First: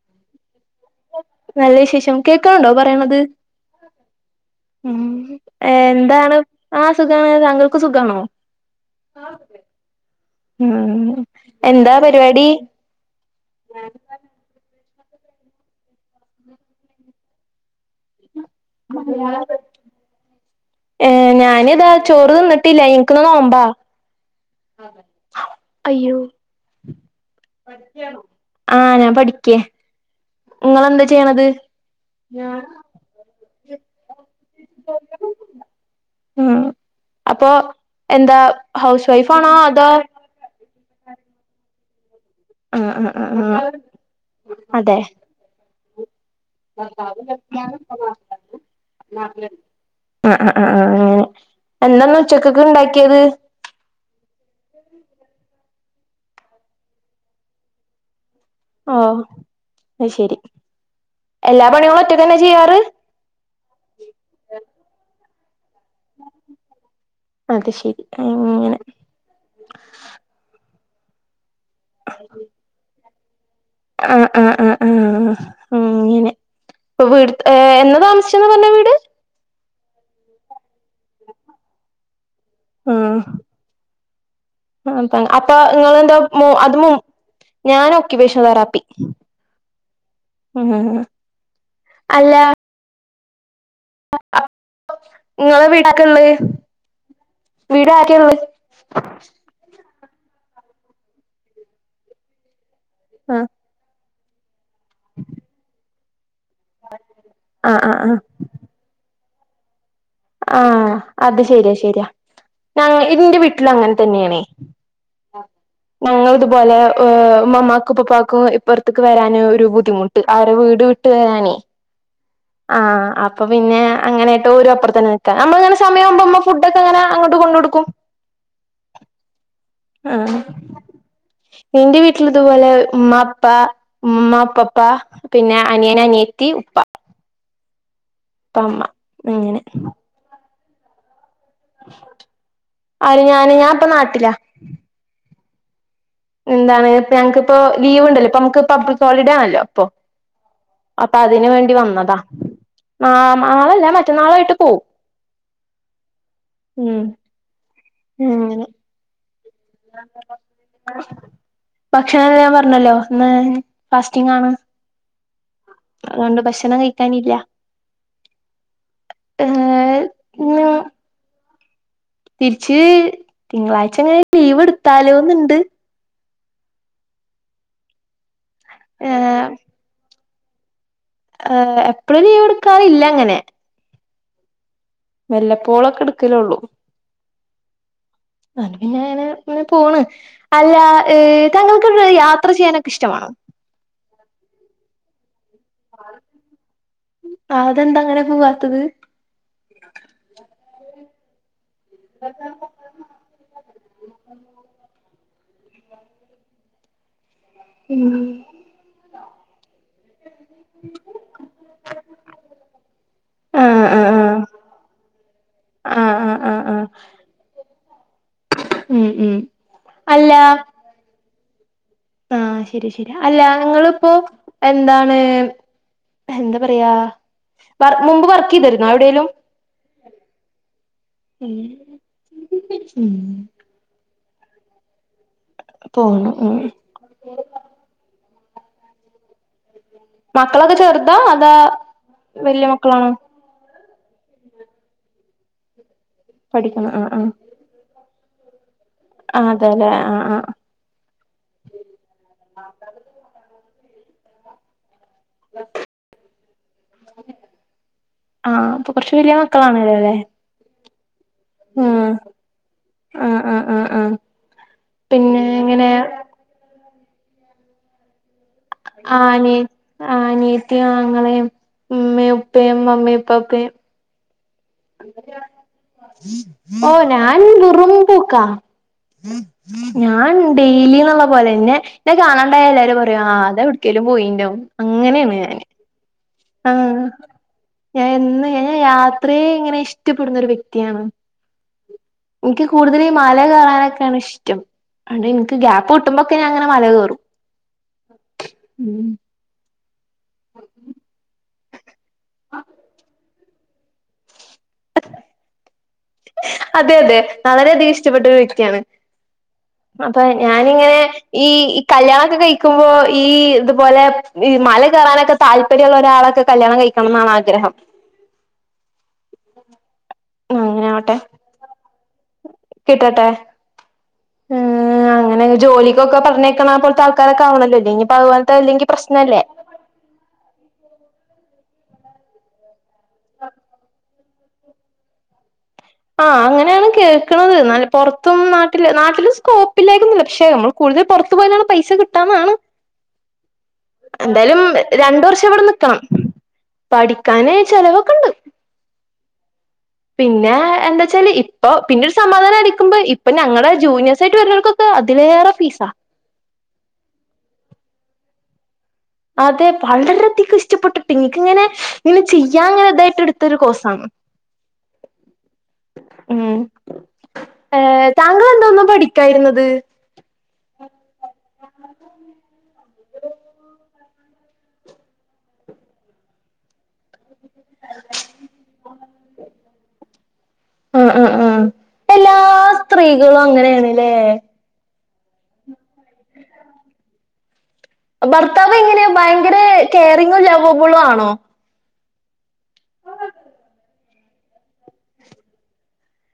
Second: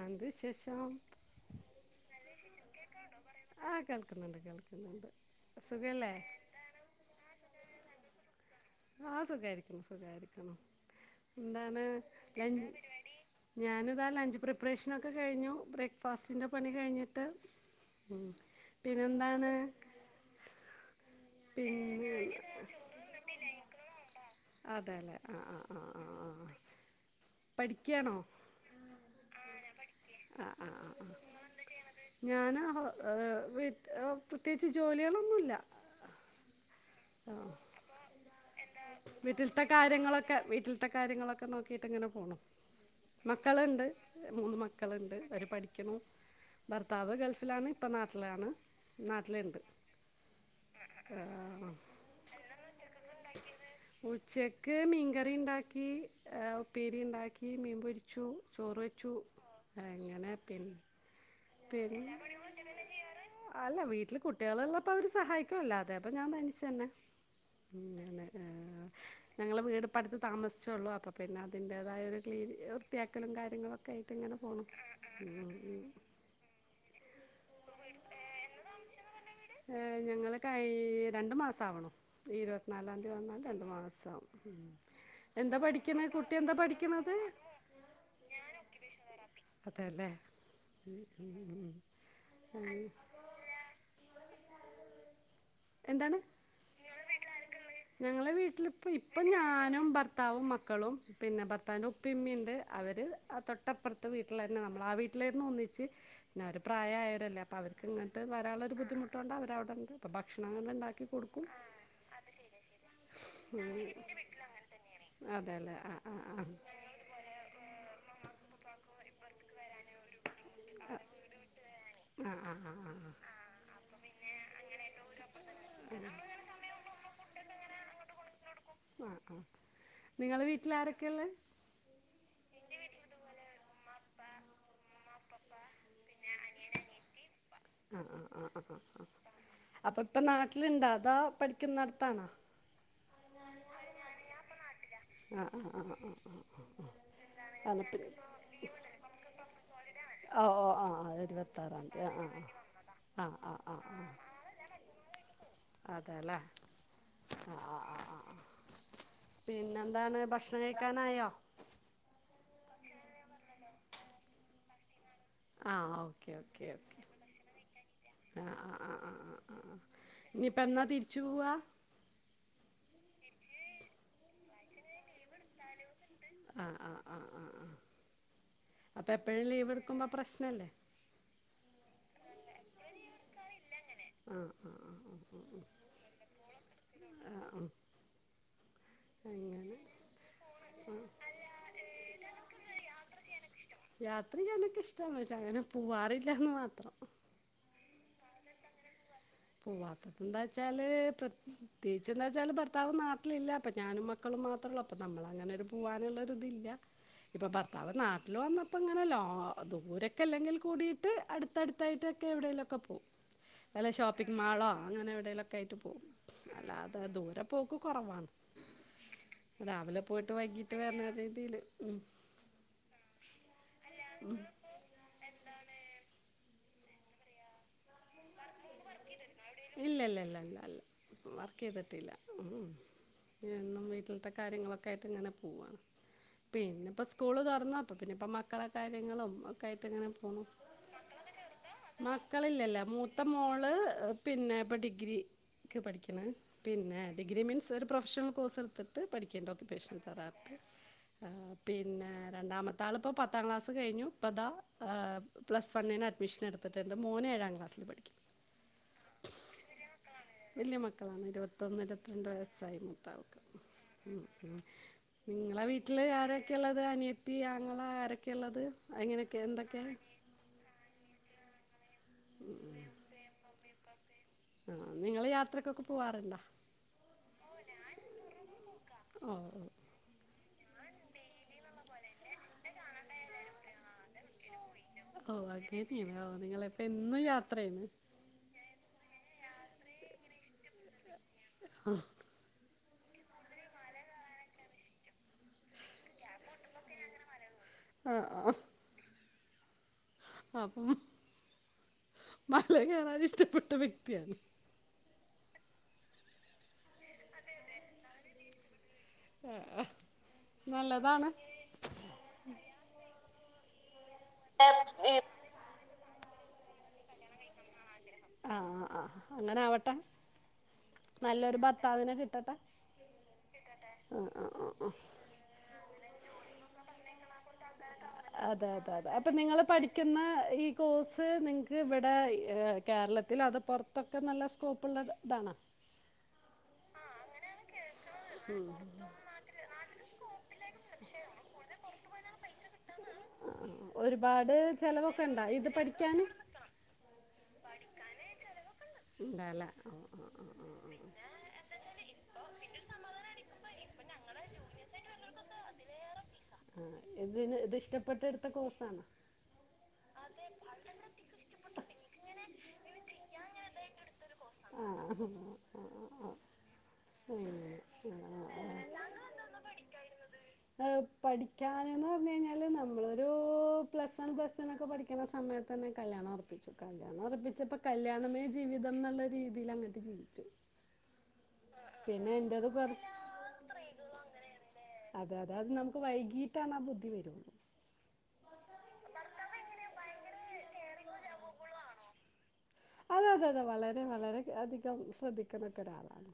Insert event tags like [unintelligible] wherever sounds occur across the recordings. ന്താ വിശേഷം നല്ല വിശേഷം കേക്കനുണ്ടോ പറയണത് ആ കേൾക്കുന്നുണ്ട് ഉ കേൾക്കുന്നുണ്ട് സുഖല്ലേ എന്താണ് ആ സുഖമാണ് താങ്കൾക്ക് സുഖമാണോ ആ സുഖായിരിക്കുന്നു സുഖായിരിക്കുന്നു ഉം എന്താണ് എന്താ പരിപാടി ഞൻ ഞാൻ ഇതാ ലഞ്ച് പ്രിപ്പറേഷന് ഒക്കെ കഴിഞ്ഞു ബ്രേക്ക്ഫാസ്റ്റിൻ്റെ പണി കഴിഞ്ഞിട്ട് പിന്നെെന്താണ് ഏ ഞാന് ഇതാ ചോറ് തിന്നിട്ടില്ല എനിക്കിന്ന് നോമ്പാ അതെ അല്ലെ ആ ആ ആ ആ അയ്യോ ആ പഠിക്കുകയാണോ ആ ഞാൻ പഠിക്കേ ആ ആ നിങ്ങളെന്താ ആ ആ ചെയ്യണത് ഞാൻ വിട്ട പ്രത്യേകിച്ച് ജോലികളൊന്നുമില്ല ഉം അപ്പൊ എന്താ ഹൗസ് വൈഫാനോ വീട്ടിലത്തെ അതോ കാര്യങ്ങളൊക്കെ വീട്ടിലത്തെ കാര്യങ്ങളൊക്കെ നോക്കിയിട്ട്ങ്ങനെ പോണം ആ ആ ആ ആ മക്കളുണ്ട് മൂന്ന് അതെ മക്കളുണ്ട് അവര് പഠിക്കുന്നു ഭർത്താവ് ഗള്ഫിലാണ് ഇപ്പം നാട്ടിലാണ് നാട്ടിലുണ്ട് ആ ആ ആ ആ ആഹ് അങ്ങനെ എന്താന്ന് ഉച്ചക്കൊക്കെ ഉണ്ടാക്കിയത് ഇന് മീൻകറി ഉണ്ടാക്കി ഉപ്പേരി ഉണ്ടാക്കി മീൻപൊരിച്ചു ചോറ് ഓ വെച്ചു അത് ആങ്ങനെ ശെരി പിന്നെ എല്ലാ പണികളും പിന്ന ഒറ്റക്കന്നെ ചെയ്യാറ് അല്ല വീട്ടില് കുട്ടികളുള്ളപ്പോ അവര് സഹായിക്കും ക്കല്ല അതെ അപ്പൊ ഞാൻ തനിച്ചു തന്നെ അത് ഉ ശെരി അങ്ങനെ ഞങ്ങള് വീട് അടുത്ത് താമസിച്ചോള്ളൂ അപ്പ പിന്നെ അതിന്റേതായ ഒരു ക്ലീൻ വൃത്തിയാക്കലും കാര്യ ആ ആ ആ ആ ആങ്ങനെ അപ്പ വീട് എന്ന താമസിച്ചന്ന് പറഞ്ഞ വീട് ഞങ്ങൾ കഴ് രണ്ടു മാസം ആവന്നു ഇരുപത്തിനാലാം തീയതി ആഹ് വന്നാൽ രണ്ട മാസവും ഉ അപ്പ അപ്പൊ എന്താ പഠിക്കണ നിങ്ങളെന്താ കുട്ടി എന്താ അത് പഠിക്കണത് ഞാൻ ഓക്യുപേഷൻ തെറാപ്പി അതല്ലേ ആഹ് അല്ല നിങ്ങളെ വീടൊക്കെ എന്താണ് എന്ന് ഞങ്ങളെ വീട്ടിലിപ്പ ഇപ്പൊ ഞാനും ഭർത്താവും മക്കളും പിന്നെ ഭർത്താവിൻ്റെ ഉപ്പിമ്മി ഉണ്ട് അവർ ആ ആഹ് തൊട്ടപ്പുറത്ത് വീട്ടിൽ തന്നെ നമ്മൾ ആ വീട്ടിലായിരുന്നു ഒന്നിച്ച് പിന്നെ അവരു പ്രായായവരല്ലേ അപ്പോൾ ആഹ് അവർക്ക് ആഹ് ആഹ് ഇങ്ങട്ട് വാരാനുള്ളൊരു ബുദ്ധിമുട്ടൊണ്ട് അവരവിട്ണ്ട് ആ അത് ശരിയാ ശരിയാ ഞാ ന്റെ വീട്ടിൽ അങ്ങനെ തന്നെയാണേ അതെല്ലേ ആഹ് ആഹ് ഞങ്ങൾ ആഹ് ഇതുപോലെ ഉമ്മാക്കും ഉപ്പപ്പാക്കും ഇപ്പുറത്തേക്ക് വരാന ഒരു ബുദ്ധിമുട്ട് അവരെ വീട് വിട്ട് വരാനേയ് ആഹ് ആഹ് ആ ആഹ് ആഹ് അപ്പൊ പിന്നെ അങ്ങനെയായിട്ട് ഒരു അപ്പുറത്തന്നെ നിക്കാ നമ്മളിങ്ങനെ സമയാവുമ്പോ ഇമ്മ ഫുഡ്ക്കെ അങ്ങനെ അങ്ങോട്ട് കൊണ്ടോടുക്കും ഉം ഉം നിങ്ങളെ വീട്ടിൽ ആരൊക്കെ ഇന്റെ വീട്ടില് ഇതുപോലെ ഉമ്മ പ്പ ഉമ്മുമാപ്പപ്പാ പിന്നെ അനിയൻ അനിയത്തി ഉപ്പ ആ ആ ഉപ്പ ആ ആ ഉമ്മ അങ്ങനെ അപ്പൊ ഇപ്പൊ നാട്ടില്ണ്ടാ അതോ ആര് ഞാന് ഞാൻ ഇപ്പ നാട്ടിലാ. ആ ആ ആ ആ ആ. എന്താണ് ഞങ്ങക്കിപ്പോ ആണ് ലീവ് പി- ഉണ്ടല്ലോ ഇപ്പൊ നമുക്ക് പബ്ലിക് ഹോളിഡേ ആണല്ലോ ഇപ്പൊ ഓ ഓ ആ ആ അപ്പൊ അതിന് വേണ്ടി ഇരുപത്താറാം വന്നതാ തീയതി നാ ആ ആ ആ നാളല്ലാ മറ്റന്നാളായിട്ട് പോവും. അതേല്ലേ ഉം ആ ആ ആ ആ അങ്ങനെ പിന്നെന്താണ് ഭക്ഷണം കഴിക്കാനായോ ഭക്ഷണം [unintelligible] ണ്ടല്ലോ ഇന്ന് ഫാസ്റ്റിംഗാണ്. ആ ഓക്കെ അതോണ്ട് ഓക്കെ ഭക്ഷണം ഓക്കെ കഴിക്കാനില്ല. ആ ആ ആ ആ ആ ആ ഏഹ് ഇനിയിപ്പ ഇന്ന് എന്നാ തിരിച്ചു പൂവാ. തിരിച്ച് തിങ്കളാഴ്ച വരെ ലീവ് എടുത്താലോന്ന്ണ്ട്. ആ ആ ആ ആ ആ അപ്പൊ എപ്പോഴും ലീവ് എടുക്കുമ്പോ പ്രശ്നല്ലേ? ഏ എപ്പോഴും ലീവെടുക്കാറില്ല അങ്ങനെ. ആ ആ ആ വെല്ലപ്പോളൊക്കെ എടുക്കലൊള്ളൂ. ആ ആ ഉം. അതോണ്ട് പിന്നെ അങ്ങനെ പോണ് അല്ല ഏ താങ്കൾക്ക് യാത്ര ചെയ്യാനൊക്കെ ഇഷ്ടമാണോ? യാത്ര ചെയ്യാനൊക്കെ ഇഷ്ട്ടാണ് പക്ഷേ അങ്ങനെ പോവാറില്ലാന്ന് മാത്രം പുവാത്തത് പുവാത്തത് എന്താ വെച്ചാല് പ്രത്യേകിച്ച് എന്താ വച്ചാല് ഭർത്താവ് നാട്ടിലില്ല അപ്പൊ ഞാനും മക്കളും മാത്രോള്ളപ്പൊ നമ്മള് അങ്ങനൊരു പുവാനുള്ളൊരിതില്ല ഇപ്പോ ഭർത്താവ് ഉം നാട്ടിൽ വന്നപ്പോൾ ഇങ്ങനെ ലോ ദൂരെ അല്ലെങ്കിൽ കൂടിട്ട് അടുത്തടുത്തായിട്ടൊക്കെ എവിടെലൊക്കെ പോകും ആഹ് ആഹ് വല്ലഷോപ്പി പ്പിങ്ങ് മാളോ അങ്ങനെ എവിടലൊക്കെ ആയിട്ട് പോകും. ആഹ് ആഹ് ആഹ് ആഹ് ആഹ് അല്ലാതെ ദൂരെ പോക്ക് കുറവാണ്. ഉം ഉം രാവിലെ പോയിട്ട് വൈകീട്ട് വരണ രീതിയില് ഉം ആ ശരി ശരി അല്ല നിങ്ങിളിപ്പോ എന്താണ് എന്താ പറയാ വർ മുമ്പ് വർക്ക് ചെയ്തിരുന്നോ എവിടേലും ഇല്ല ഇല്ല ഇല്ല ഇല്ല അല്ല വർക്ക് ചെയ്തിട്ടില്ല ഉം ഉം എന്നും വീട്ടിൽത്തെ കാര്യങ്ങളൊക്കെ ആയിട്ട് ഇങ്ങനെ പുവാണ്. പോണം ഉം പിന്നെ ഇപ്പോൾ സ്കൂള് തുറന്നപ്പോ പിന്നെ മക്കള കാര്യങ്ങളും യിട്ട് ഇങ്ങനെ പോണു. മക്കളൊക്കെ ചെറുതാ അതാ വല്യ മക്കളില്ലല്ല മക്കളാണോ മൂത്ത മോള് പിന്നെ ഇപ്പോൾ ഡിഗ്രിക്ക് പഠിക്കണ് പഠിക്കണ പിന്നെ ആഹ് ആഹ് ഡിഗ്രി മീൻസ് ഒരു പ്രൊഫഷണൽ കോഴ്സ് എടുത്തിട്ട് പഠിക്കണണ്ട് ആഹ് അതെല്ലേ ഒക്യുപേഷൻ ആഹ് ആഹ് തെറാപ്പി പിന്നെ രണ്ടാമത്തെ ആളിപ്പോ പത്താം ക്ലാസ് കഴിഞ്ഞു ഇപ്പതാ പ്ലസ് വണ്ണിന് അഡ്മിഷൻ എടുത്തിട്ട്ണ്ട്. മോന് ഏഴാം ക്ലാസ്സില് പഠിക്കും. മക്കളാണലെലേ ഇരുപത്തൊന്നിരുപത്തിരണ്ട് വയസ്സായി മൂത്ത ആൾക്ക്. ആഹ് ആഹ് ആഹ് ആഹ് ഉം ഉം പിന്നെ ഇങ്ങളെ ഇങ്ങനെ വീട്ടില് ആരൊക്കെള്ളത് അനിയത്തി ആങ്ങള ആരൊക്കെ ആ നി അനിയത്തീം ആങ്ങളേം മ്മയും ഉപ്പേയും ഉമ്മേയു ഇപ്പപ്പേയും. ആ നിങ്ങൾ യാത്രക്കൊക്കെ പോവാറുണ്ടോ ഓ ഞാൻ വെറും പൂക്കാ ഓ ഓ. ഞാൻ ഡെയ്ലീന്ന്ള്ള പോലെ ന്നെ ന്നെ കാണാണ്ടായ എല്ലാരും പറയും ആ അതെവ്ട്ക്കേലും പോയീണ്ടാവും ഓ [unintelligible] ആ എന്നും യാത്രയാണ് ഞാൻ എന്ന് യാത്രയെ ഇങ്ങനെ ഇഷ്ട്ടപ്പെടുന്നൊരു വ്യക്തിയാണ്. [unintelligible] കൂടുതല് ഈ മല കയറാനൊക്കെണ് ഇഷ്റ്റം ഓണ്ട് ഇന്ക്ക് ഗ്യാപ്പ് കിട്ടുമ്പോക്കെ ഞായിങ്ങനെ മലകേറും. ആ ആ ആ അപ്പം മലകേറാൻ ഇഷ്ട്ടപ്പെട്ട വ്യക്ത്യാണ്. അതെ അതെ വളരേധികം ഇഷ്ട്ടപ്പെട്ട വ്യക്ത്യാണ്. അപ്പ ഞാനിങ്ങനെ നല്ലതാണ് ഈ കല്യാണൊക്കെ കഴിക്കുമ്പോ ഈ ത് അതുപോലെ ഈ മല കേറാനൊക്കെ താല്പര്യള്ള ഒരാളൊക്കെ കല്യാണം കഴിക്കണന്നാണാഗ്രഹം. ആ ആ. അങ്ങനാവട്ടെ അങ്ങനെ ആവട്ടെ നല്ലൊരു ഭത്താവിനെ കി കിട്ടട്ടെ ഏഹ് കണക്കാവണല്ലൊൽ അതെ അതെ അതെ അപ്പ നിങ്ങള് പഠിക്ക്‌ന്ന ഈ കോഴ്സ് നിങ്‌ക്ക് വടെ കേരളത്തിൽ അത് പൊർത്തൊക്കെ നല്ല സ്കോപ്പുള്ളതാണാ ആ അങ്ങനേണ് കേക്ക്‌ണത്. നല്ല പൊർത്തും നാട്ടില് നാട്ടില് സ്കോപ്പില്ലായിട്ടൊന്നുല്ല പക്ഷെ നമ്മള് കൂടുതൽ പൊർത്ത് പോയാലാണ് പൈസ കിട്ടാനാണ്. ആ ഒര്പാട് രണ്ട് ചെലവൊക്കെണ്ടാ വർഷം ഇവിടെ ഇത് നിക്കണം പഠിക്കാന് പഠിക്കാന് ചെലവൊക്കെണ്ട് ണ്ടാലെ പിന്നെ എന്താച്ചാല് ഇപ്പൊ പിന്നെര് സമാധാനാരിക്കും ക്കുമ്പ ഇപ്പ ഞങ്ങടെ ജൂനിയേഴസായിറ്റ് വര്നോൽക്കൊക്കെ അതിലേറെ ഫീസാ ഇപ്പോഴത്തെടുത്ത കോഴ്സ്സാണ്. അതെ വളരെയധികം ഇഷ്ടപ്പെട്ടിട്ട് ഇൻക്ക്ങ്ങനെ ഇങ്ങനെ ചെയ്യാങ്ങനെ ഇതായിട്ട് എട്ത്തെര് കോഴ്സാണ്. ആ ആ, ആ, ആ. മ് ഉം, ഏ ഉം. താങ്കൾ എന്താ ഒന്നും പഠിക്കാര്ന്നത് പഠിക്കാന് ന്ന് പറഞ് കഴിഞ്ഞാല് നമ്മളൊരു പ്ലസ് വൺ പ്ലറ്റൂ നൊക്കെ പഠിക്ക്‌ന്ന സമയത്തെന്നെ കല്യാണൊർപ്പിച്ചു കല്യാണൊർപ്പി ച്ചപ്പോ കല്യാണമേ ജീവിതം ന്ന്ള്ള രീതീലങ്ങട്ട് ജീവിച്ചു. പിന്നെ എന്റതും സ്ത്രീകളുങ്ങനേണ്ലെ അതെ അതെ നമുക്ക് വൈകീറ്റാണാ ബുദ്ധിവരോള്ളു. ഭർത്താവ് എങ്ങനെ ഭയങ്കര കെയറിങ്ങും ലൗവബ്ളു ആണോ അതെ അതെ അതെ വളരെ വളരെ അധികം ശ്രദ്ധിക്ക്‌ന്നെക്കൊരാളാണ്.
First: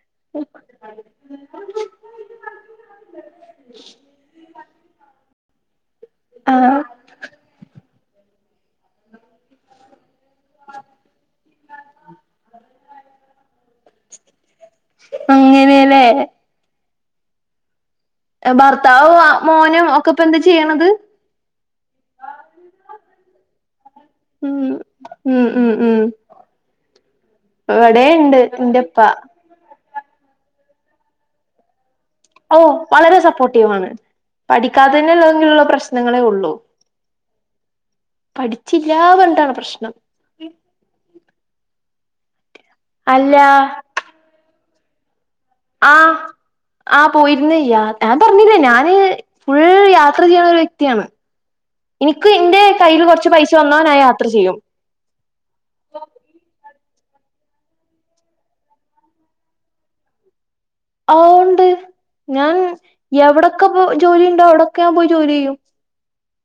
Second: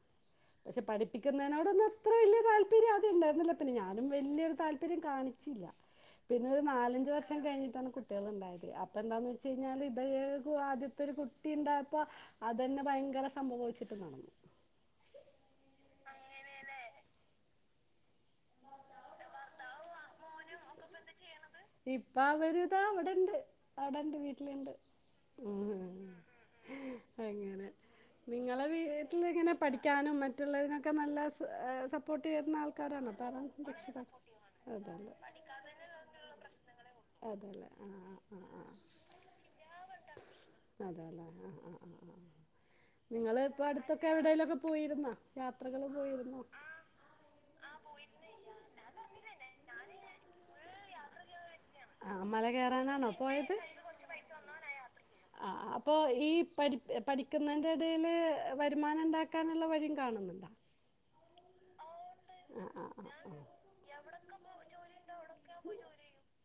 പക്ഷെ പഠിപ്പിക്കുന്നതിനോടൊന്നും അത്ര വല്ല്യേ താല്പര്യം ആദ്യണ്ടായിര്ന്നില്ല. പിന്നെ ഞാനും വല്ല്യോരു താൽ പ്പര്യം കാണിച്ചില്ല. പിന്നെ ഒര് ആഹ് നാലഞ്ചു വർഷം കൈഞ്ഞ്ട്ടാണ് കുട്ട കുട്ട്യാള്ണ്ടായത്. അപ്പെന്താന്ന് വെച്ച് കഴിഞ്ഞാൽ ഇതേതു ആദ്യത്തെര് കുട്ട് കുട്ടിണ്ടായപ്പോ അതന്നെ ഭയങ്കര സംഭവേച്ച്ട്ട് നിന്നു. അങ്ങനേലേ ഭർത്താവു അ മോനും ഒക്കെപ്പെന്താ ചെയ്യണത് ഇപ്പ അവര് താ വടെണ്ട് അവടെണ്ട് വീട്ട്ല്ണ്ട്. മ് മ് മ് അങ്ങനെ വടേണ്ട് ന്റപ്പാ ക്കാനും മറ്റുള്ളതിനെക്ക നല്ല സപ് ഓ വളരെ സപ്പോട്ടീവാണ്. പഠിക്കാതേന് ല്ലെങ്കില്ള്ള പ്രശ്നങ്ങളേ ഒള്ളൂ. അതെലെ ആ ആ പഠിച്ചില്ലാ പറഞ്ഞിട്ടാണ് പ്രശ്നം അതെലെ ആ ആ അല്ല നിങ്ങള് ഇപ്പ അടുത്തൊക്കെ എവടേലൊക്കെ പോയിര്ന്നോ ത്രകള് പോയിര്ന്നു. ആഹ് പോയിര്ന്ന്. ഞാൻ പർഞ്ഞീലെ ഞാന് ഫുൾ യാത്ര ചെയ്യണ ഒരുവ്യക്തി [unintelligible] ണ്. ആ എനിക്ക്, മല എന്റെ കയ്യിയില് കയറാനാണോ കുറച്ച് പൈസ പോയത് വന്നാൻ, ഞാൻ യാത്ര ചെയ്യും. പഠിക്കുന്നേൻന്റെ എടേല്, വരുമാനം ഉണ്ടാക്കാനുള്ള വഴിയും കാണുന്നുണ്ടോ? ഒ ഒണ്ട് ഞാൻ ആ ആ ആ ആ എവിടൊക്കെ പോ ജോലി ഉണ്ടോ എവിടൊക്കെ ഞാൻ പോയി ജോലി ചെയ്യും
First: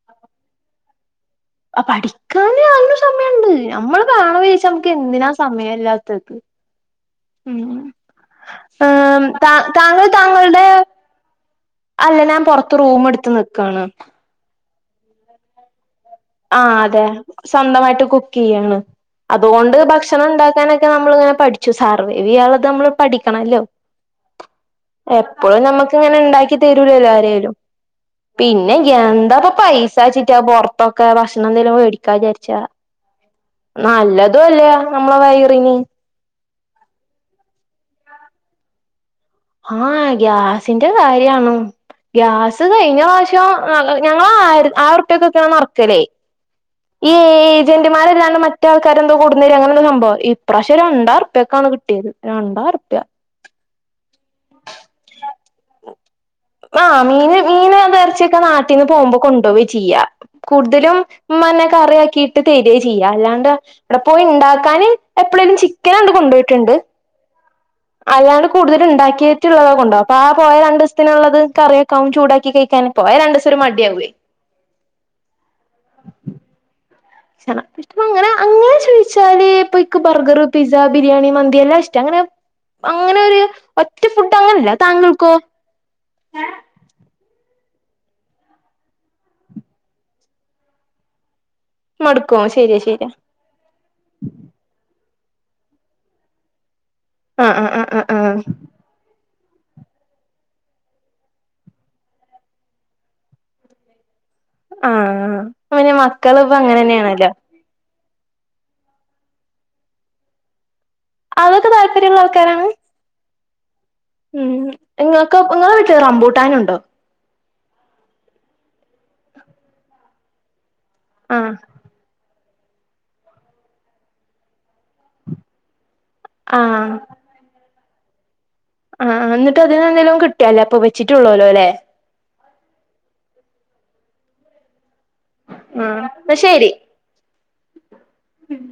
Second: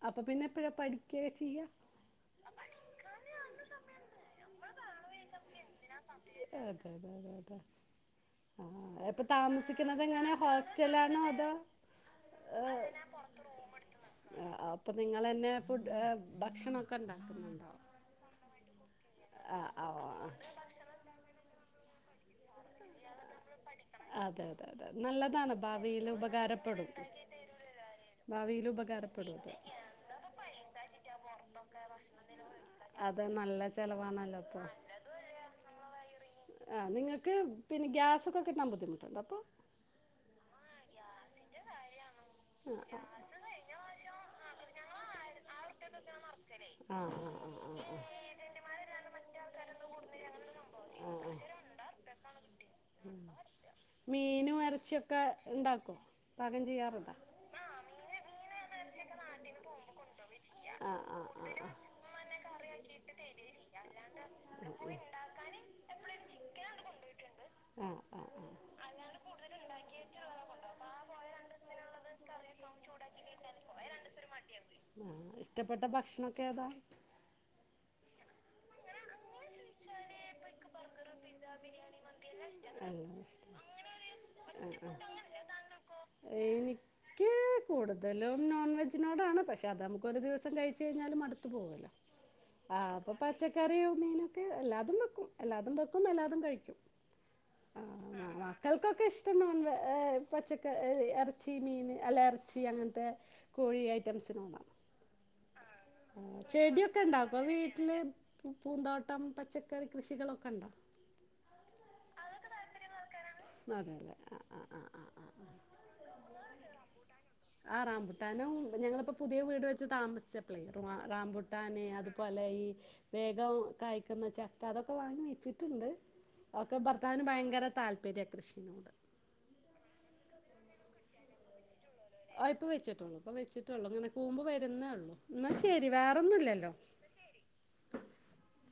അപ്പൊ പിന്നെപ്പോഴ പഠിക്ക ആ പഠിക്കാന് അ സമയുണ്ട് നമ്മള് വേണ വിഴച്ച നമ്മുക്ക് എന്തിനാ സമയം എല്ലാ അതെയതെ, തെ, തെ. അത്പ്പൊ താമസിക്കുന്നത് താങ്കൾ എങ്ങനെ? താങ്കളുടെ ഹോസ്റ്റലാണോ അതോ അല്ല. ഞാൻ പൊറത്ത് റൂമ്ട്ത്ത് നിക്കാണ്. അപ്പൊ നിങ്ങൾ തന്നെ ഫുഡ്? ആ ഭക്ഷണമൊക്കെ അതെ. ഉണ്ടാക്കുന്നുണ്ടോ സ്വന്തമായിട്ട് കുക്കെയ്യാണ്. ആ അതുകൊണ്ട് ആ ഭക്ഷണം ആ ഉണ്ടാക്കാനൊക്കെ നമ്മൾ ങ്ങനെ പഠിച്ചു. സർവൈവ് ചെയ്യാൻള്ളത് നമ്മൾ പഠിക്കണല്ലോ? അതെ, അതെ, അതെ, നല്ലതാണ്. എപ്പോഴും നമുക്ക് ഭാവിൽ ഇങ്ങനെ ഉണ്ടാക്കി ഉപകാരപ്പെടും. തരൂലല്ലോ ആരേലും ഭാവിയിൽ പിന്നെ, ഉപകാരപ്പെടും എന്താപ്പൊ അത് പൈസാച്ചിട്ടാ പോറൊത്തൊക്കെ? ഭക്ഷണം എന്തെങ്കിലും വേടിക്കാ വിചാരിച്ചാ അത് നല്ല ചിലവാണല്ലോ നല്ലതും അല്ല, അപ്പോൾ നമ്മളെ വയറിന്. ആ. നിങ്ങൾക്ക് പിന്നെ ഗ്യാസൊക്കെ കിട്ടാൻ ബുദ്ധിമുട്ട്ണ്ടോ പ്പൊ? ആ. ഗാസിന്റെ കാര്യമാണ് ഗ്യാസ് ആ കഴിഞ്ഞപ്രാവിശ്യം, ഞങ്ങൾ ആയിരം ഉർപ്പേക്കൊക്കെണ് നറക്കലേയ്. ആ ഈ ആ ആ, ആ, ആ. ഏജന്റ്മാരെല്ലാണ്ടേ, മറ്റാൾക്കാരെന്തോ കൊടുന്നേര, അങ്ങനെ ന്തോ സംഭവം, ഇപ്രശം രണ്ടായിരം റുപ്പീയക് കിട്ടിയത്. രണ്ടായിരം റുപ്പീയ. മീനും, ഇറച്ചൊക്കെ ഉണ്ടാ, പാകം ചെയ്യാറുണ്ടോ? വീട്ടിന്നു പോകുമ്പോ കൊണ്ടുപോവാ ചെയ്യാ. ആ കൂടുതലും ആ ആ ഉമ്മന്നെ ആ കറിയാക്കിയിട്ട് തെരെ ചെയ്യ. അല്ലാണ്ട് അവിടെ പോയി ഉണ്ടാക്കാന്, എപ്പളേലും ചിക്കനാണ്ട് കൊണ്ടോയിട്ട്ണ്ട്. ആ ആ ആ ആ ഉണ്ടാക്കിയിട്ടുള്ളതാ കൊണ്ടോവാ അപ്പൊ ആ പോയ രണ്ട് ദിവസത്തിനുള്ളത് കറിയൊക്കാവും ചൂടാക്കി കഴിക്കാൻ പോയ രണ്ട് ദിവസം ഒരു മടിയാവുവേ [unintelligible] ഇഷ്ടപ്പെട്ട ഭക്ഷണൊക്കെ ഏതാ? ഇഷ്ടല്ല. [unintelligible] അങ്ങനെ അങ്ങനെ ചോദിച്ചാ [unintelligible] ഇപ്പൊ ക്ക് ബർഗർ, പിസ്സ, ബിരിയാണി, മന്തി എല്ലാം ഇഷ്ടാ. അങ്ങനെ എല്ലാം അങ്ങനെരു ഇഷ്ടം ഒറ്റ ഫുഡ് അങ്ങനെ ഇല്ല്യ. താങ്കൾക്കോ? ഏയ്. നിക്ക് കൂടുതലും നോൺവെജിനോടാണ്. പക്ഷെ, അത് നമുക്ക് ഒരു ദിവസം കഴിച്ച കഴിഞ്ഞാലും മടു [unintelligible] മടുക്കോ ആ. ശരിയാ ശരിയാ അപ്പൊ പച്ചക്കറിയോ? മീനോ? എല്ലാതും വെക്കും. എല്ലാതും വെക്കും, എല്ലാതും കഴിക്കും. ആ ആ ആ ആ ആ. മ- മക്കൾക്കൊക്കെ ഇഷ്ടം നോൺ വെ പച്ചക്കറി, ഇറച്ചി, മീൻ, അല്ല ഇറച്ചി അങ്ങനത്തെ കോഴി ഐറ്റംസിനോ? ആ ആ. പ്പൊ പിന്നെ മക്കൾ ഇപ്പ ചെടിയൊക്കെ അങ്ങനെന്നെയാണല്ലോ!. ഉണ്ടാക്കുമോ വീട്ടിൽ പൂന്തോട്ടം, പച്ചക്കറി, കൃഷികളൊക്കെ ഉണ്ടോ? അതൊക്കെ താല്പര്യള്ള ആൾക്കാരാണ്? അതെ അല്ലേ ആ ഉം. ആ ആ ആ ഇങ്ങൾക്ക്, ഇങ്ങളെ വീട്ടി റംബൂട്ടാനുണ്ടോ? ആ റാംമ്പുട്ടാനും, ഞങ്ങളിപ്പോ പുതിയ വീട് വെച്ച് താമസിച്ചപ്പൊല്ലേ. ! ആ ആഹ് റാംമ്പുട്ടാനെ, അത് [unintelligible] അല്ല. ഈ വേഗം കഴ്ക്കുന്ന ചക്ക, അതൊക്കെ വാങ്ങി വച്ചിട്ടുണ്ട്. ഒക്കെ ഭർത്താവിന് ഭയങ്കര താല്പര്യ. കൃഷിനോട് ആ ആ. ന്നിട്ട് അതിന്ന് ന്തേലും കിട്ടോ? ഇപ്പൊ വെച്ചിട്ടൊള്ളൊലോ ല്ലേ? ആ ഇപ്പ വെച്ചിട്ടുള്ളൂ, ഇപ്പൊ വെച്ചിട്ടുള്ളു. ഇങ്ങനെ കൂമ്പ് വരുന്നേ ഉള്ളൂ. ന്നാ ശെരി. ആഹ് വേറൊന്നുല്ലല്ലോ? ഉം.